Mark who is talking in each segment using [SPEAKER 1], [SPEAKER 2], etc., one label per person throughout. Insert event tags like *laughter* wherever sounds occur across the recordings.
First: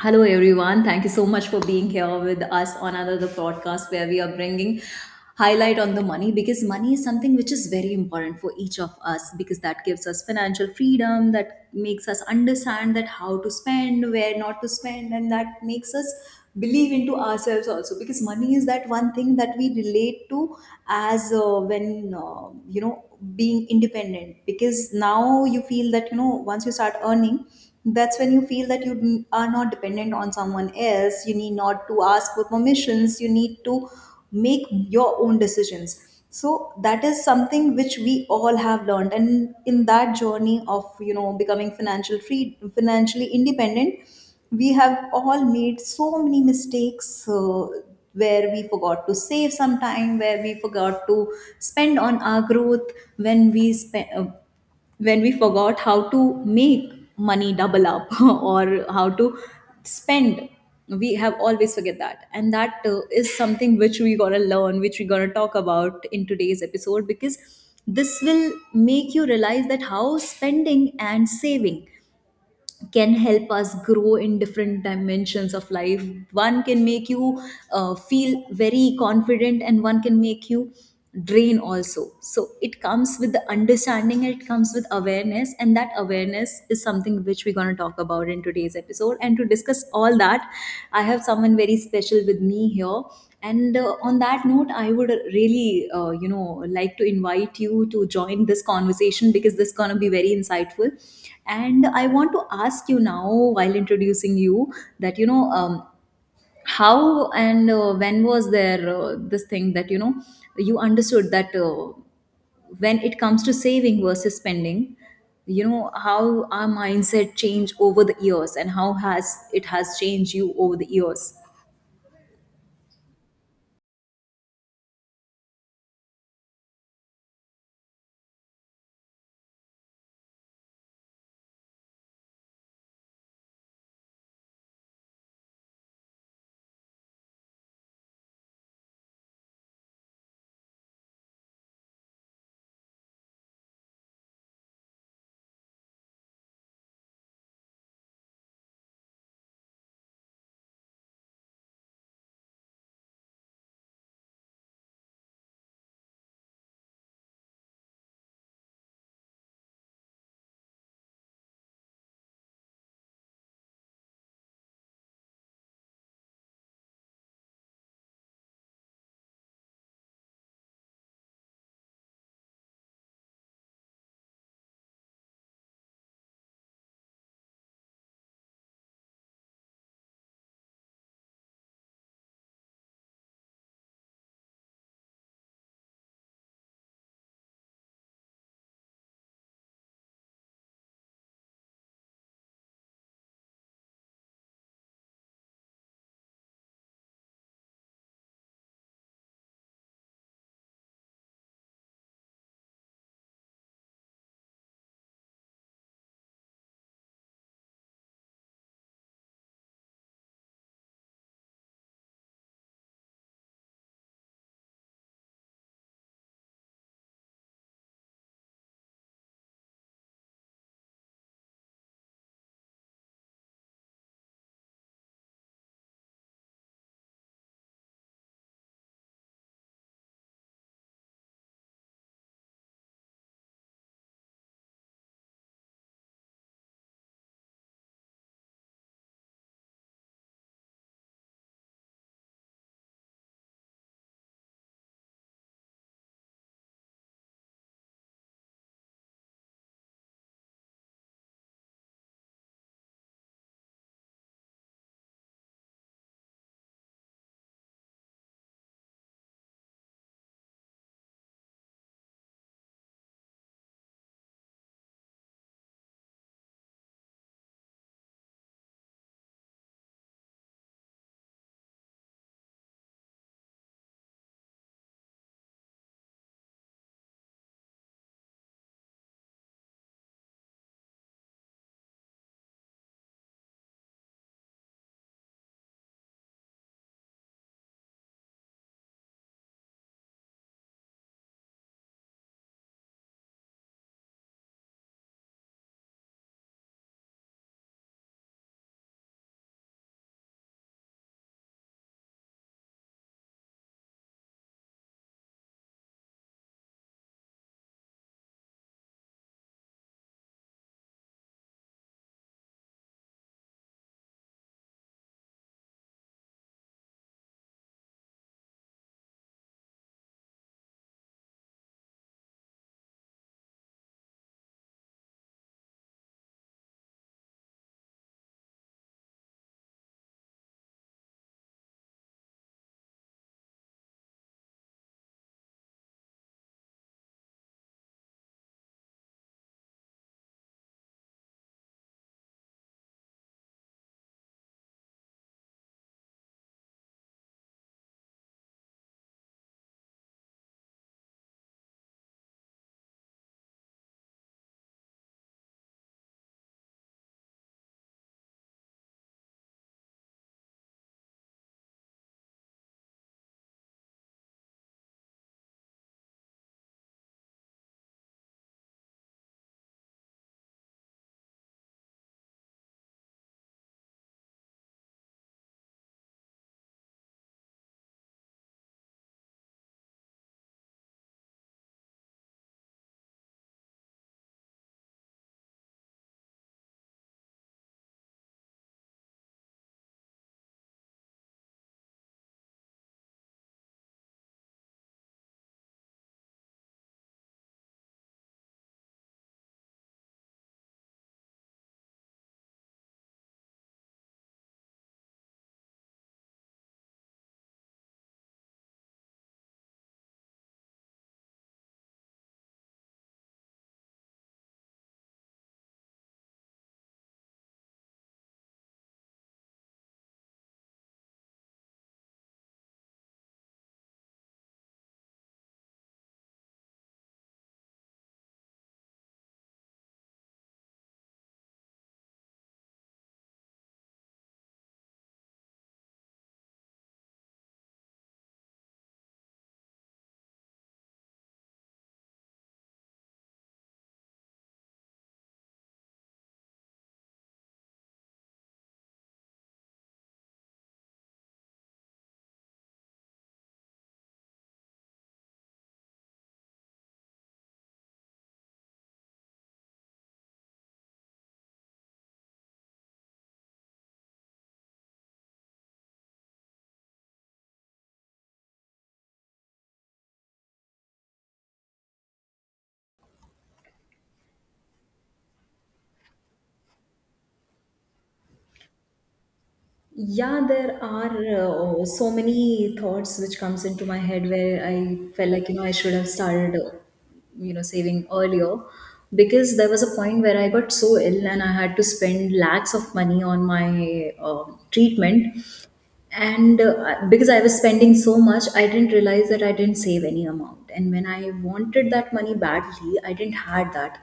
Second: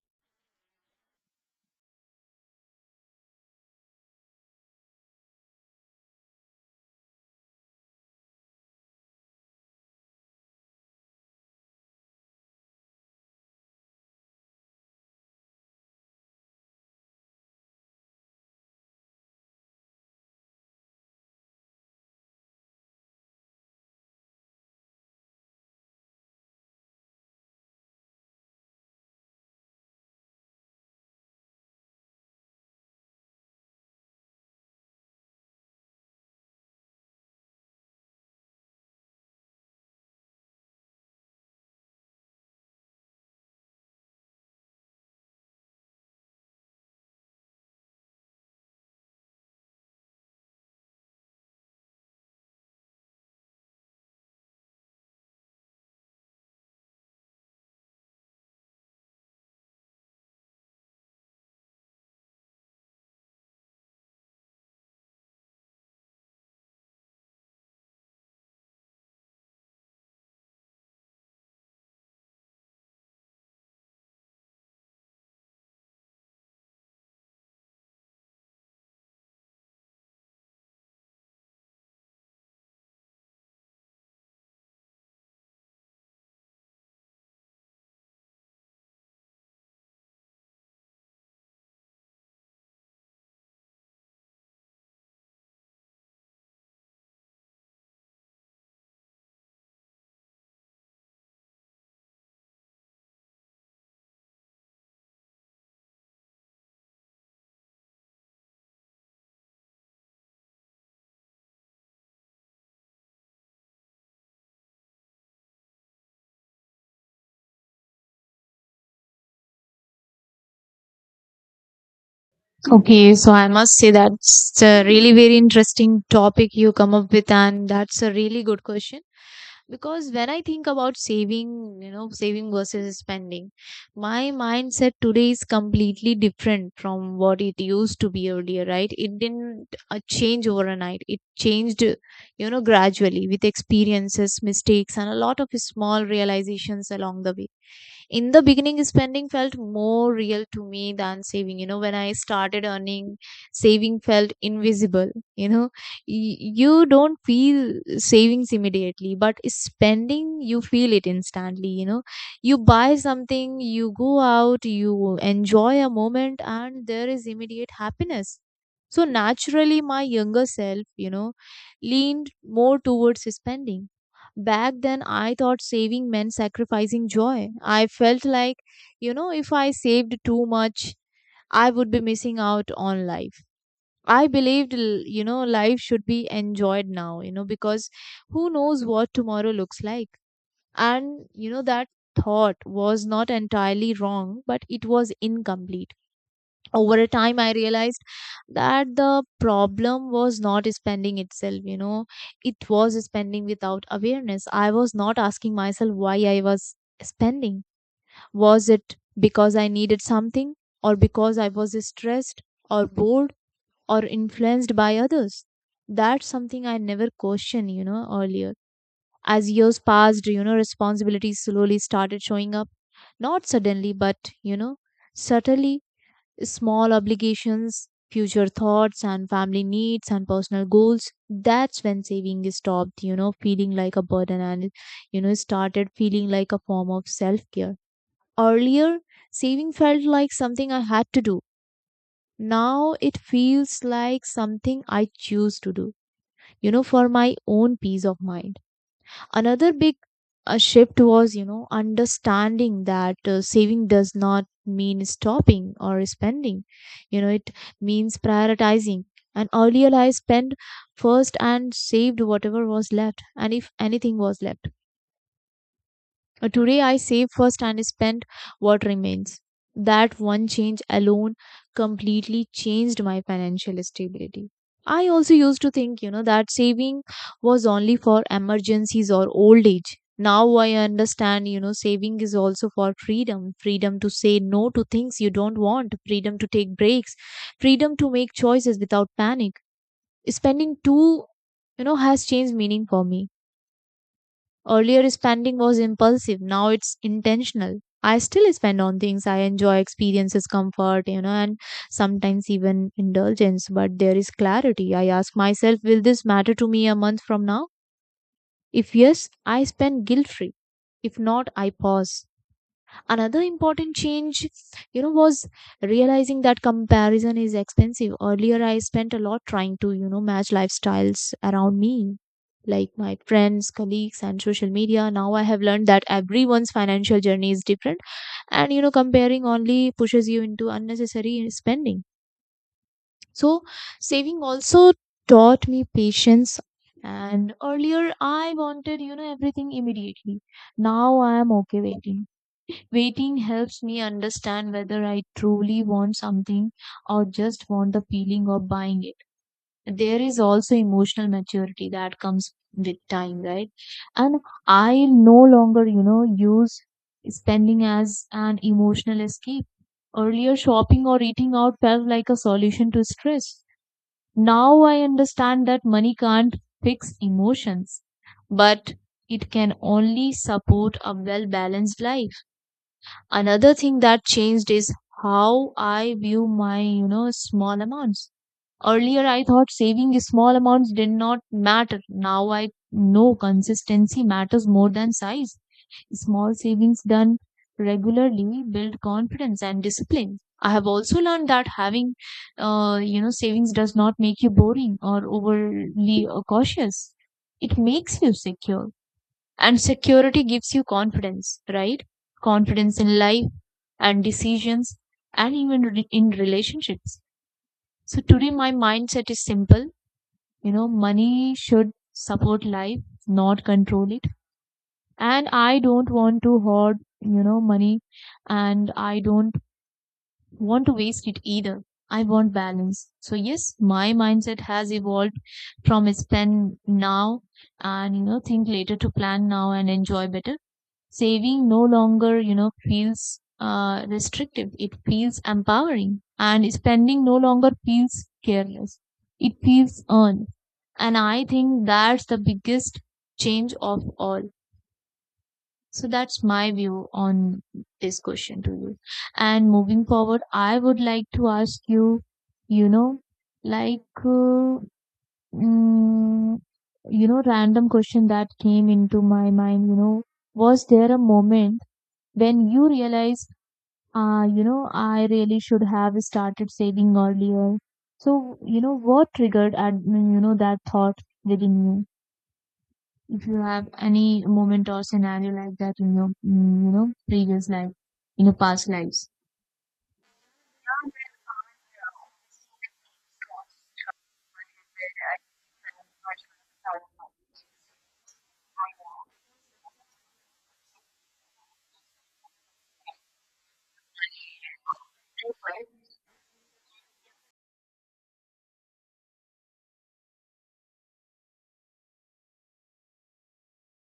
[SPEAKER 1] Hello, everyone. Thank you so much for being here with us on another podcast where we are bringing highlight on the money, because money is something which is very important for each of us, because that gives us financial freedom, that makes us understand that how to spend, where not to spend, and that makes us believe into ourselves also, because money is that one thing that we relate to as when you know being independent, because now you feel that once you start earning, that's when you feel that are not dependent on someone else, you need not to ask for permissions, you need to make your own decisions. So that is something which we all have learned, and in that journey of becoming financial free, financially independent, we have all made so many mistakes, where we forgot to save, some time where we forgot to spend on our growth, when we spend, when we forgot how to make money double up *laughs* or how to spend, we have always forget that. And that is something which we gonna learn, which we gonna talk about in today's episode, because this will make you realize that how spending and saving can help us grow in different dimensions of life. One can make you feel very confident, and one can make you drain also. So it comes with the understanding and it comes with awareness, and that awareness is something which we're going to talk about in today's episode. And to discuss all that, I have someone very special with me here, and on that note, I would really, like to invite you to join this conversation, because this is going to be very insightful. And I want to ask you now, while introducing you, that how and when was there this thing that you understood that when it comes to saving versus spending, how our mindset changed over the years, and how has it has changed you over the years.
[SPEAKER 2] Okay, so I must say that's a really very interesting topic you come up with, and that's a really good question. Because when I think about saving, saving versus spending, my mindset today is completely different from what it used to be earlier, right? It didn't change overnight. It changed, gradually with experiences, mistakes, and a lot of small realizations along the way. In the beginning, spending felt more real to me than saving. When I started earning, saving felt invisible. you know you don't feel savings immediately, but spending you feel it instantly. You buy something, you go out, you enjoy a moment, and there is immediate happiness. So naturally, my younger self, leaned more towards spending. Back then, I thought saving meant sacrificing joy. I felt like, if I saved too much, I would be missing out on life. I believed, life should be enjoyed now, because who knows what tomorrow looks like. And that thought was not entirely wrong, but it was incomplete. Over a time, I realized that the problem was not spending itself. It was spending without awareness. I was not asking myself why I was spending. Was it because I needed something, or because I was stressed, or bored, or influenced by others? That's something I never questioned, earlier. As years passed, responsibilities slowly started showing up, not suddenly but, subtly. Small obligations, future thoughts, and family needs and personal goals. That's when saving is stopped, feeling like a burden and, started feeling like a form of self care. Earlier, saving felt like something I had to do. Now it feels like something I choose to do, for my own peace of mind. Another big shift was, understanding that saving does not mean stopping or spending. It means prioritizing. And earlier I spent first and saved whatever was left, today I save first and spend what remains. That one change alone completely changed my financial stability. I also used to think, that saving was only for emergencies or old age. Now I understand, saving is also for freedom. Freedom to say no to things you don't want, freedom to take breaks, freedom to make choices without panic. Spending too, has changed meaning for me. Earlier, spending was impulsive, now it's intentional. I still spend on things I enjoy, experiences, comfort, and sometimes even indulgence, but there is clarity. I ask myself, will this matter to me a month from now? If yes, I spend guilt free. If not, I pause. Another important change, was realizing that comparison is expensive. Earlier, I spent a lot trying to, match lifestyles around me, like my friends, colleagues, and social media. Now I have learned that everyone's financial journey is different, and, comparing only pushes you into unnecessary spending. So, saving also taught me patience. And earlier, I wanted, everything immediately. Now I am okay waiting. Waiting helps me understand whether I truly want something or just want the feeling of buying it. There is also emotional maturity that comes with time, right? And I no longer, use spending as an emotional escape. Earlier, shopping or eating out felt like a solution to stress. Now I understand that money can't fix emotions, but it can only support a well balanced life. Another thing that changed is how I view my, small amounts. Earlier, I thought saving small amounts did not matter. Now I know consistency matters more than size. Small savings done regularly build confidence and discipline. I have also learned that having, savings does not make you boring or overly cautious. It makes you secure, and security gives you confidence, right? Confidence in life and decisions and even in relationships. So today my mindset is simple. Money should support life, not control it. And I don't want to hoard, money, and I don't want to waste it either. I want balance. So yes, my mindset has evolved from spend now and, think later, to plan now and enjoy better. Saving no longer, feels restrictive. It feels empowering. And spending no longer feels careless. It feels earned. And I think that's the biggest change of all. So that's my view on this question to you. And moving forward, I would like to ask you, you know like mm, random question that came into my mind. Was there a moment when you realize, I really should have started saving earlier. So, what triggered, and that thought within you, if you have any moment or scenario like that in your previous life, in your past lives.
[SPEAKER 1] Yeah, there are so many thoughts which comes into my head, where I felt like I should have started saving earlier, because there was a point where I got so ill and I had to spend lakhs of money on my treatment. And because I was spending so much, I didn't realize that I didn't save any amount, and when I wanted that money badly, I didn't had that,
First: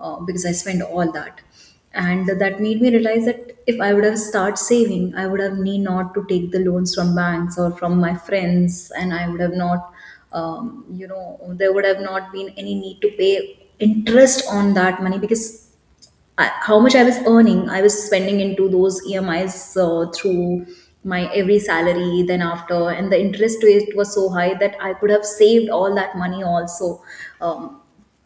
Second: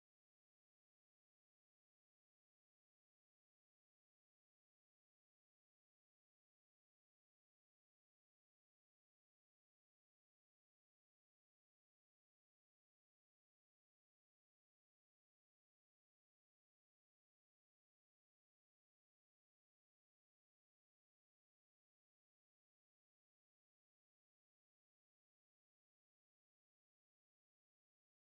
[SPEAKER 1] because I spent all that. And that made me realize that if I would have started saving, I would have need not to take the loans from banks or from my friends, and I would have not, there would have not been any need to pay interest on that money, because I, how much I was earning, I was spending into those EMIs, through my every salary. Then after, and the interest rate was so high that I could have saved all that money also. Um,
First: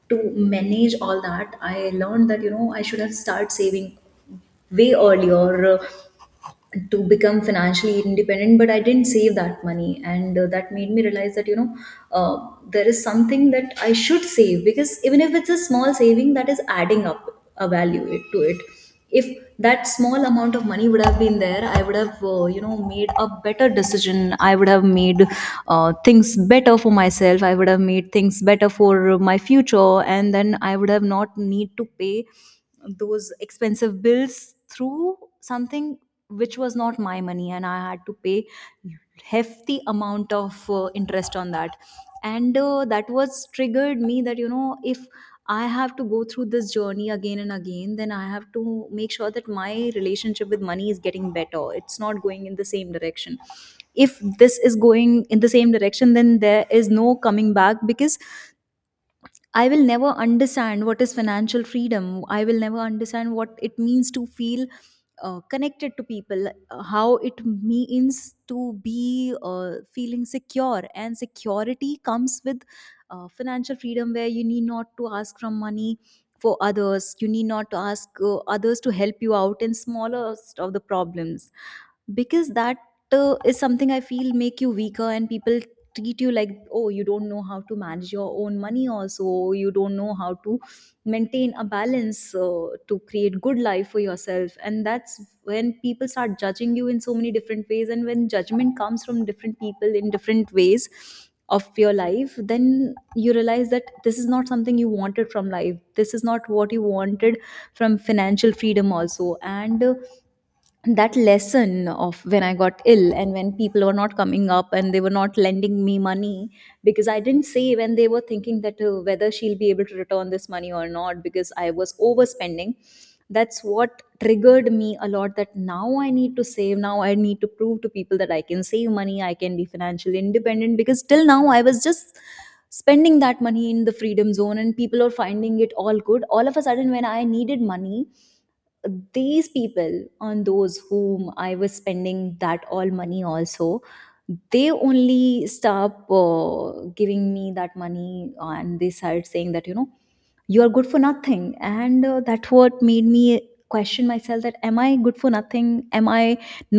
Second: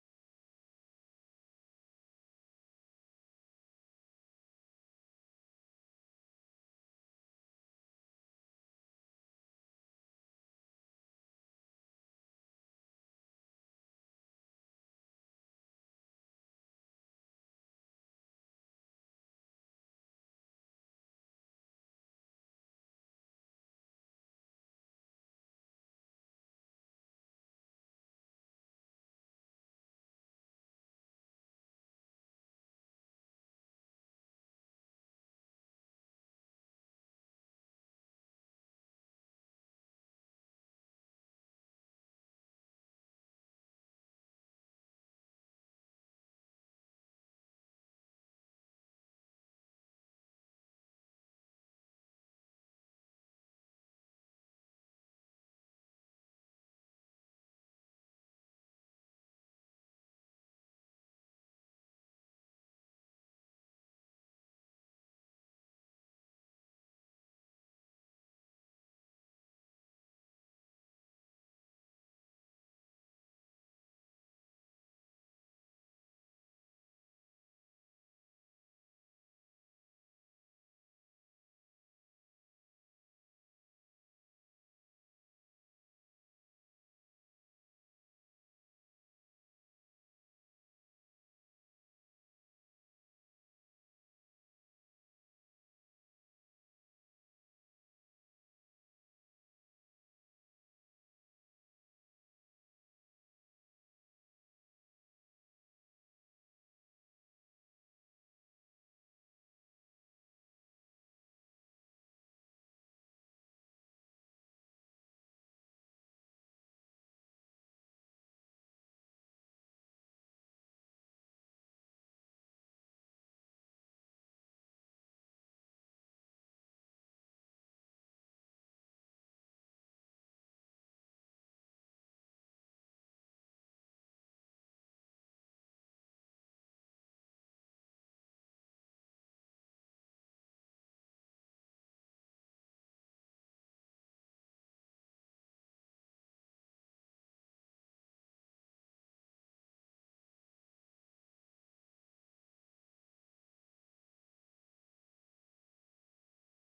[SPEAKER 1] to manage all that, I learned that I should have started saving way earlier to become financially independent, but I didn't save that money. And that made me realize that uh, there is something that I should save, because even if it's a small saving, that is adding up a value it, to it. If that small amount of money would have been there, I would have made a better decision, I would have made things better for myself, I would have made things better for my future, and then I would have not need to pay those expensive bills through something which was not my money, and I had to pay hefty amount of interest on that. And that was triggered me, that if I have to go through this journey again and again, then I have to make sure that my relationship with money is getting better, it's not going in the same direction. If this is going in the same direction, then there is no coming back, because I will never understand what is financial freedom. I will never understand what it means to feel connected to people, how it means to be feeling secure. And security comes with financial freedom, where you need not to ask from money for others, you need not to ask others to help you out in smaller of the problems, because that is something I feel make you weaker, and people treat you like, oh, you don't know how to manage your own money also, you don't know how to maintain a balance to create good life for yourself. And that's when people start judging you in so many different ways, and when judgment comes from different people in different ways of your life, then you realize that this is not something you wanted from life, this is not what you wanted from financial freedom also. And that lesson of when I got ill and when people were not coming up and they were not lending me money, because I didn't say when they were thinking that whether she'll be able to return this money or not, because I was overspending. That's what triggered me a lot, that now I need to save. Now I need to prove to people that I can save money, I can be financially independent, because till now I was just spending that money in the freedom zone and people are finding it all good. All of a sudden, when I needed money, these people on those whom I was spending that all money also, they only stop giving me that money, and they started saying that you are good for nothing. And that what made me question myself, that am I good for nothing, am I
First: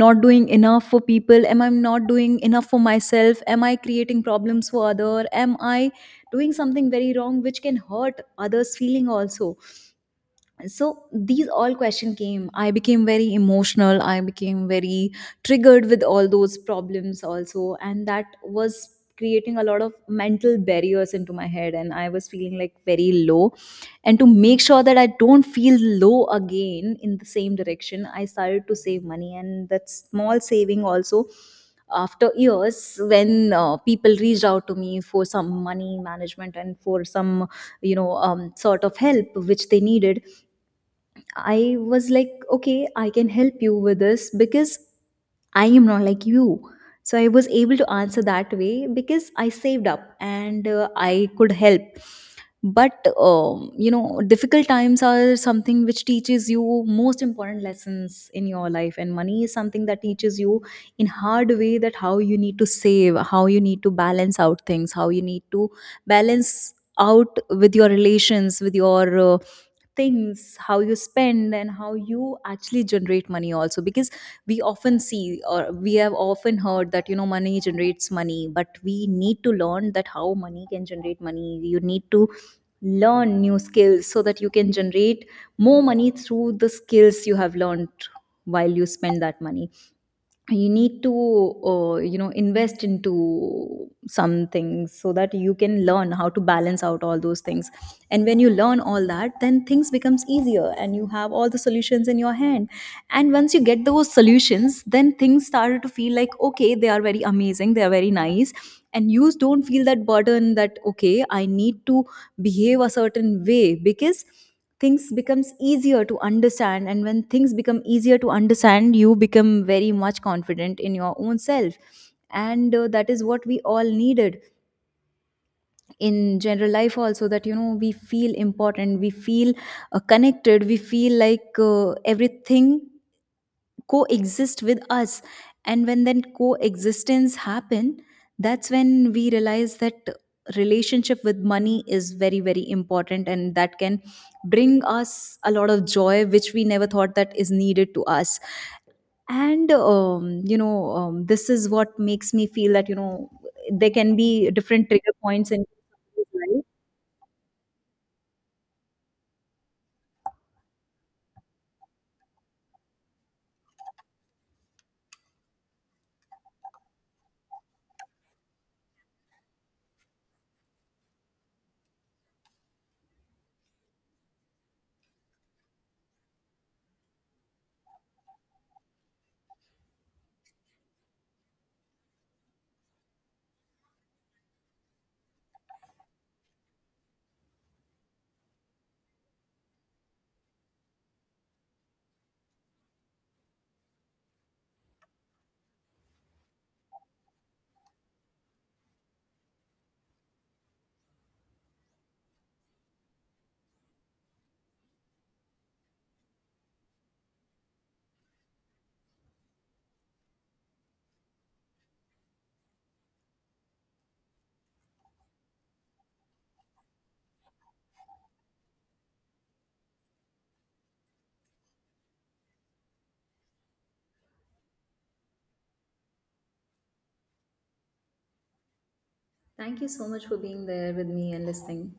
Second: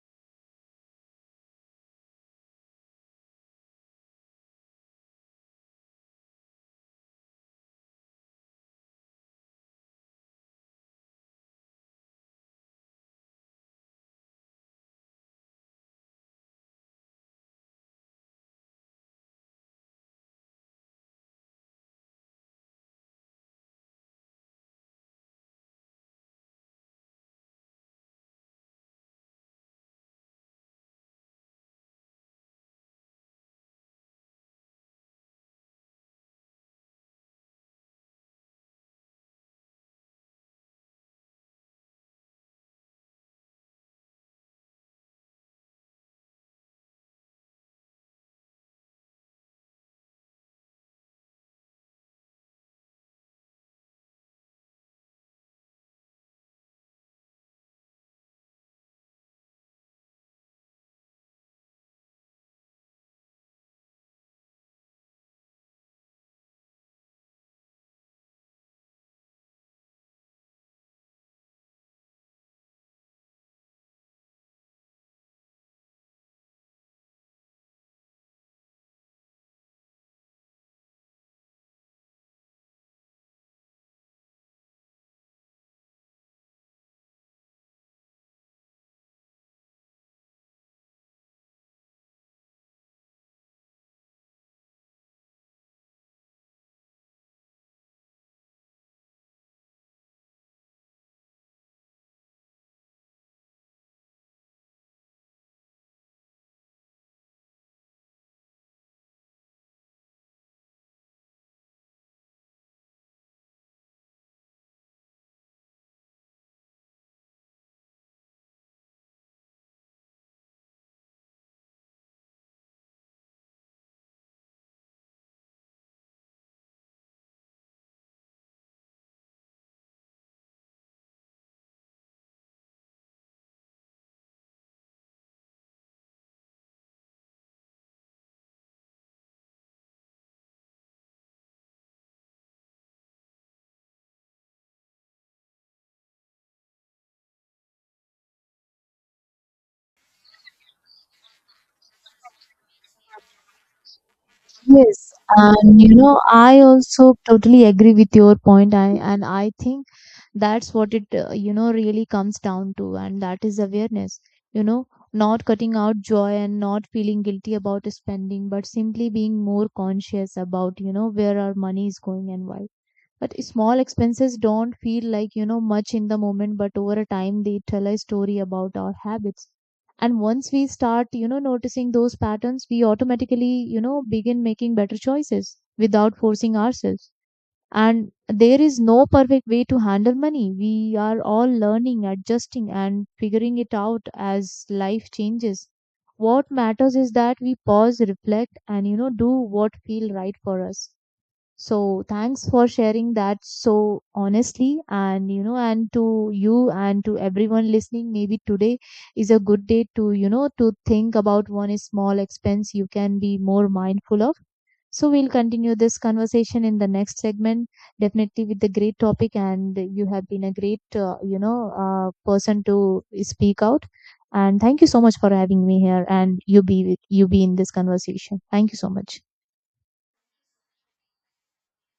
[SPEAKER 1] not doing enough for people, am I not doing enough for myself, am I creating problems for other, am I doing something very wrong which can hurt others feeling also. So these all question came, I became very emotional, I became very triggered with all those problems also, and that was creating a lot of mental barriers into my head, and I was feeling like very low. And to make sure that I don't feel low again in the same direction, I started to save money. And that small saving also, after years, when people reached out to me for some money management and for some sort of help which they needed, I was like, okay, I can help you with this, because I am not like you. So I was able to answer that way, because I saved up, and I could help. But difficult times are something which teaches you most important lessons in your life, and money is something that teaches you in hard way, that how you need to save, how you need to balance out things, how you need to balance out with your relations, with your things, how you spend and how you actually generate money also, because we often see, or we have often heard, that money generates money, but we need to learn that how money can generate money. You need to learn new skills so that you can generate more money through the skills you have learned. While you spend that money, you need to invest into some things so that you can learn how to balance out all those things. And when you learn all that, then things becomes easier and you have all the solutions in your hand. And once you get those solutions, then things started to feel like, okay, they are very amazing, they are very nice, and you don't feel that burden that, okay, I need to behave a certain way, because things becomes easier to understand. And when things become easier to understand, you become very much confident in your own self. And that is what we all needed in general life also, that we feel important, we feel connected, we feel like everything coexist with us. And when then coexistence happen, that's when we realize that relationship with money is very very important, and that can bring us a lot of joy which we never thought that is needed to us. And this is what makes me feel that there can be different
[SPEAKER 2] Yes,
[SPEAKER 1] trigger points in.
[SPEAKER 2] and, I also totally agree with your point, and I think that's what it really comes down to, and that is awareness. you know Not cutting out joy and not feeling guilty about spending, but simply being more conscious about, where our money is going and why. But small expenses don't feel like, much in the moment, but over a time they tell a story about our habits. And once we start, noticing those patterns, we automatically, begin making better choices without forcing ourselves. And there is no perfect way to handle money. We are all learning, adjusting, and figuring it out as life changes. What matters is that we pause, reflect, and do what feel right for us. So thanks for sharing that so honestly. And to you and to everyone listening, maybe today is a good day to you know to think about one small expense you can be more mindful of. So we'll continue this conversation in the next segment, definitely with the great topic. And you have been a great, person to speak out. And thank you so much for having me here, and you be in this conversation. Thank you so much.
[SPEAKER 1] Thank you so much for being there with me and listening.